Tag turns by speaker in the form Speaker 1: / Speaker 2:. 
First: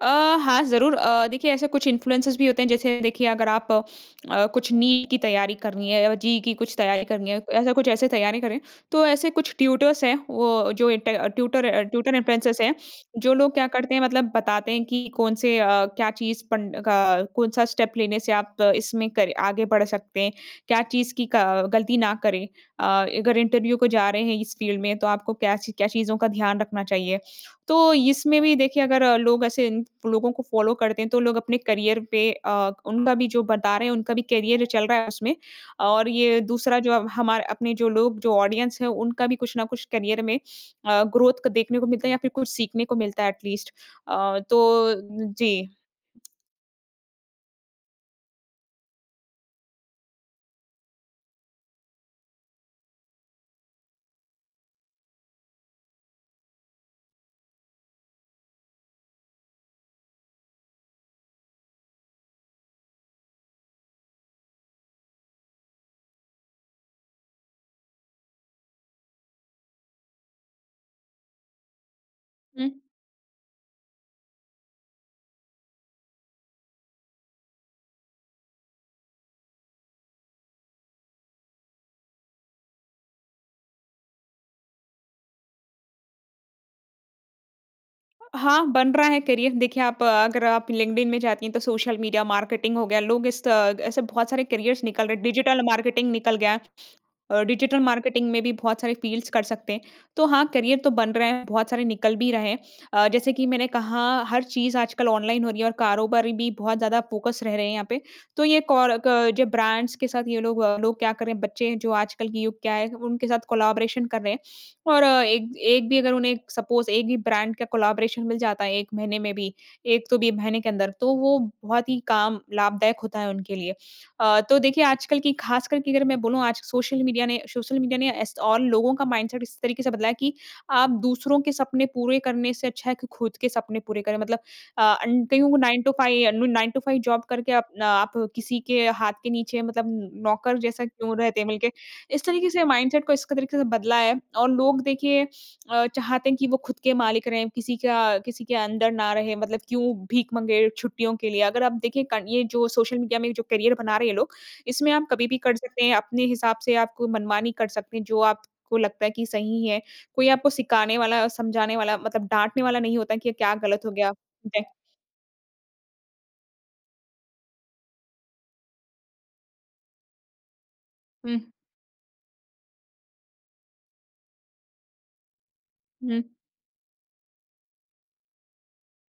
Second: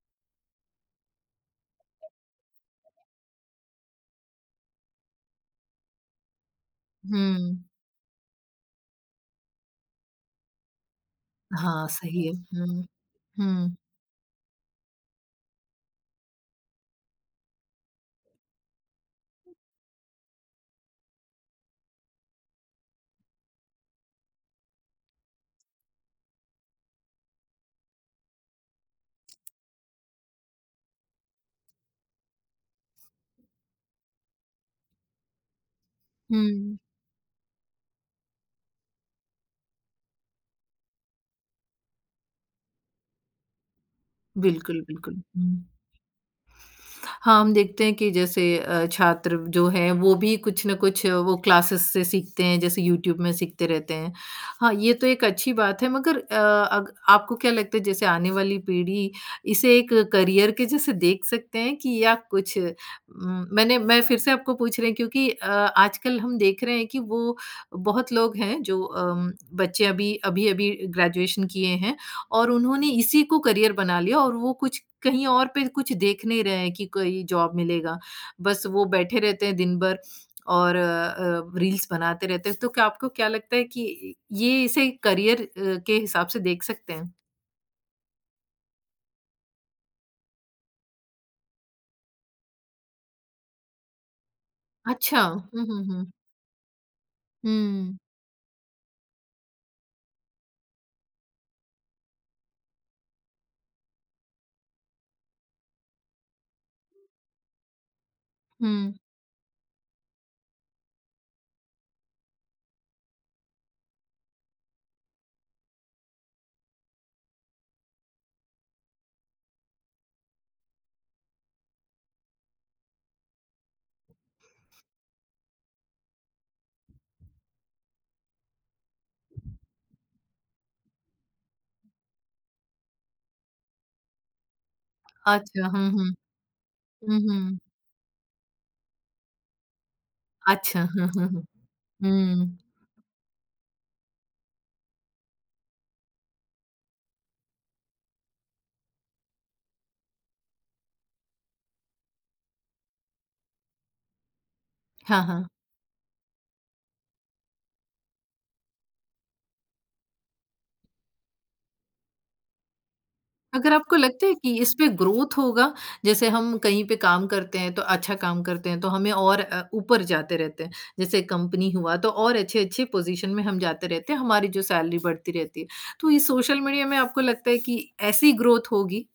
Speaker 1: अ, हाँ ज़रूर। अ, देखिए ऐसे कुछ इन्फ्लुएंसर्स भी होते हैं जैसे देखिए अगर आप अ, कुछ नीट की तैयारी करनी है या जेईई की कुछ तैयारी करनी है,
Speaker 2: हुँ।
Speaker 1: ऐसा कुछ ऐसे तैयारी कर रहे हैं, तो ऐसे कुछ ट्यूटर्स हैं वो जो ट ट्यूटर अ
Speaker 2: हाँ,
Speaker 1: ट्यूटर
Speaker 2: सही है।
Speaker 1: इन्फ्लुएंसर्स हैं,
Speaker 2: हुँ,
Speaker 1: जो लोग क्या
Speaker 2: हुँ।
Speaker 1: करते हैं मतलब बताते हैं कि कौन-से अ, क्या चीज़ पढ़ न का कौन-सा स्टेप लेने से आप इसमें करे आगे बढ़ सकते हैं, क्या चीज़ की क गलती ना करें अ, अगर इंटरव्यू को जा रहे हैं इस फ़ील्ड में, तो आपको क्या च क्या चीज़ों का ध्यान रखना चाहिए। तो इसमें भी देखिए अगर लोग ऐसे इं लोगों को फ़ॉलो करते हैं, तो लोग अपने करियर पे अ, उनका भी जो बता रहे हैं, उनका भी करियर चल रहा है उसमें और ये
Speaker 2: हुँ।
Speaker 1: दूसरा जो अब हमार अपने जो लोग जो ऑडियंस है उनका भी कुछ न कुछ करियर में अ, ग्रोथ क को देखने को मिलता है या फिर कुछ सीखने को मिलता है एट लीस्ट अ,
Speaker 2: बिल्कुल,
Speaker 1: तो
Speaker 2: बिल्कुल। हुँ।
Speaker 1: जी।
Speaker 2: हाँ, हम देखते हैं कि जैसे अ, छात्र जो हैं वो भी कुछ न कुछ वो क्लासेस से सीखते हैं जैसे यूट्यूब में सीखते रहते हैं। हाँ, ये तो एक अच्छी बात है मगर अ, अग आपको क्या लगता है जैसे आने वाली पीढ़ी इसे एक करियर के जैसे देख सकते हैं कि या कुछ उम, मैंने मैं फिर से आपको पूछ रही क्योंकि अ, आजकल हम देख रहे हैं कि वो बहुत लोग हैं जो अम, बच्चे अभी, अभी-अभी ग्रेजुएशन किए हैं और
Speaker 1: हुँ।
Speaker 2: उन्होंने इसी को करियर बना लिया और वो कुछ कहीं और पे कुछ देख नहीं रहे हैं कि कोई जॉब मिलेगा, बस वो बैठे रहते हैं दिन भर और अ, रील्स बनाते रहते हैं। तो क्या आपको क्या लगता है कि ये इसे करियर अ, के हिसाब से देख सकते हैं?
Speaker 1: हाँ, बन रहा है करियर देखिए आप अगर आप लिंक्डइन में जाती हैं, तो सोशल मीडिया मार्केटिंग हो गया। लोग इस त ऐसे बहुत सारे करियर्स निकल रहे
Speaker 2: अच्छा,
Speaker 1: हैं डिजिटल
Speaker 2: हुँ, हुँ,
Speaker 1: मार्केटिंग
Speaker 2: हुँ।
Speaker 1: निकल गया, अ, डिजिटल
Speaker 2: हुँ।
Speaker 1: मार्केटिंग में भी बहुत सारे फ़ील्ड्स कर सकते हैं। तो हाँ करियर तो बन रहे हैं, बहुत सारे निकल भी रहे हैं। अ, जैसे कि मैंने कहा हर चीज़ आजकल ऑनलाइन हो रही है और कारोबारी भी बहुत ज़्यादा फ़ोकस रह रहे हैं यहाँ पे। तो ये
Speaker 2: हुँ।
Speaker 1: कोराक जो ब्रांड्स के साथ ये लोग लोग क्या कर रहे हैं, बच्चे जो आजकल के युग क्या है उनके साथ कोलैबोरेशन कर रहे हैं और एक एक भी अगर उन्हें सपोज एक भी ब्रांड का कोलैबोरेशन मिल जाता है 1 महीने में भी, एक तो भी महीने के अंदर तो वो बहुत ही काम लाभदायक होता है उनके लिए। अ, तो देखिए आजकल की खास कर के अगर मैं बोलूँ आज सोशल मीडिया ने सोशल मीडिया ने ऐस और लोगों का माइंडसेट इस तरीके से बदला है कि आप दूसरों के सपने पूरे करने से अच्छा है कि खुद के सपने पूरे करें मतलब अ, अन्न कईयों को
Speaker 2: अच्छा,
Speaker 1: नाइन टू
Speaker 2: हुँ, हुँ।
Speaker 1: फाइव अनु नाइन टू फाइव
Speaker 2: हुँ,
Speaker 1: जॉब करके
Speaker 2: हुँ।
Speaker 1: अपना आप किसी के हाथ के नीचे मतलब नौकर
Speaker 2: अच्छा।
Speaker 1: जैसा
Speaker 2: हाँ,
Speaker 1: क्यों
Speaker 2: हाँ।
Speaker 1: रहते
Speaker 2: हुँ,
Speaker 1: हैं मिलके। इस तरीके
Speaker 2: हुँ।
Speaker 1: से माइंडसेट को इस क तरीके से बदला है और लोग देखिए अ, चाहते हैं कि वो खुद के मालिक रहे, किसी का किसी के अंडर ना रहे, मतलब क्यों भीख माँगे छुट्टियों के लिए अगर आप देखें क ये जो सोशल मीडिया में जो करियर बना रहे हैं ये लोग, इसमें आप
Speaker 2: हाँ,
Speaker 1: कभी भी
Speaker 2: हाँ।
Speaker 1: कर सकते हैं, अपने हिसाब से, आपको मनमानी कर सकते हैं, जो आपको लगता है कि सही है। कोई आपको सिखाने वाला और समझाने वाला, मतलब डाँटने वाला नहीं होता कि, क्या
Speaker 2: अगर
Speaker 1: गलत हो
Speaker 2: आपको
Speaker 1: गया
Speaker 2: लगता है कि
Speaker 1: है।
Speaker 2: इस पे ग्रोथ होगा, जैसे हम कहीं पे काम करते हैं, तो अच्छा काम करते हैं तो हमें और अ, ऊपर जाते रहते हैं। जैसे
Speaker 1: हुँ।
Speaker 2: कंपनी हुआ तो और अच्छे-अच्छे पोज़ीशन में हम जाते रहते हैं, हमारी जो सैलरी बढ़ती रहती है। तो ये
Speaker 1: हुँ।
Speaker 2: सोशल मीडिया में आपको लगता है कि ऐसी ग्रोथ होगी?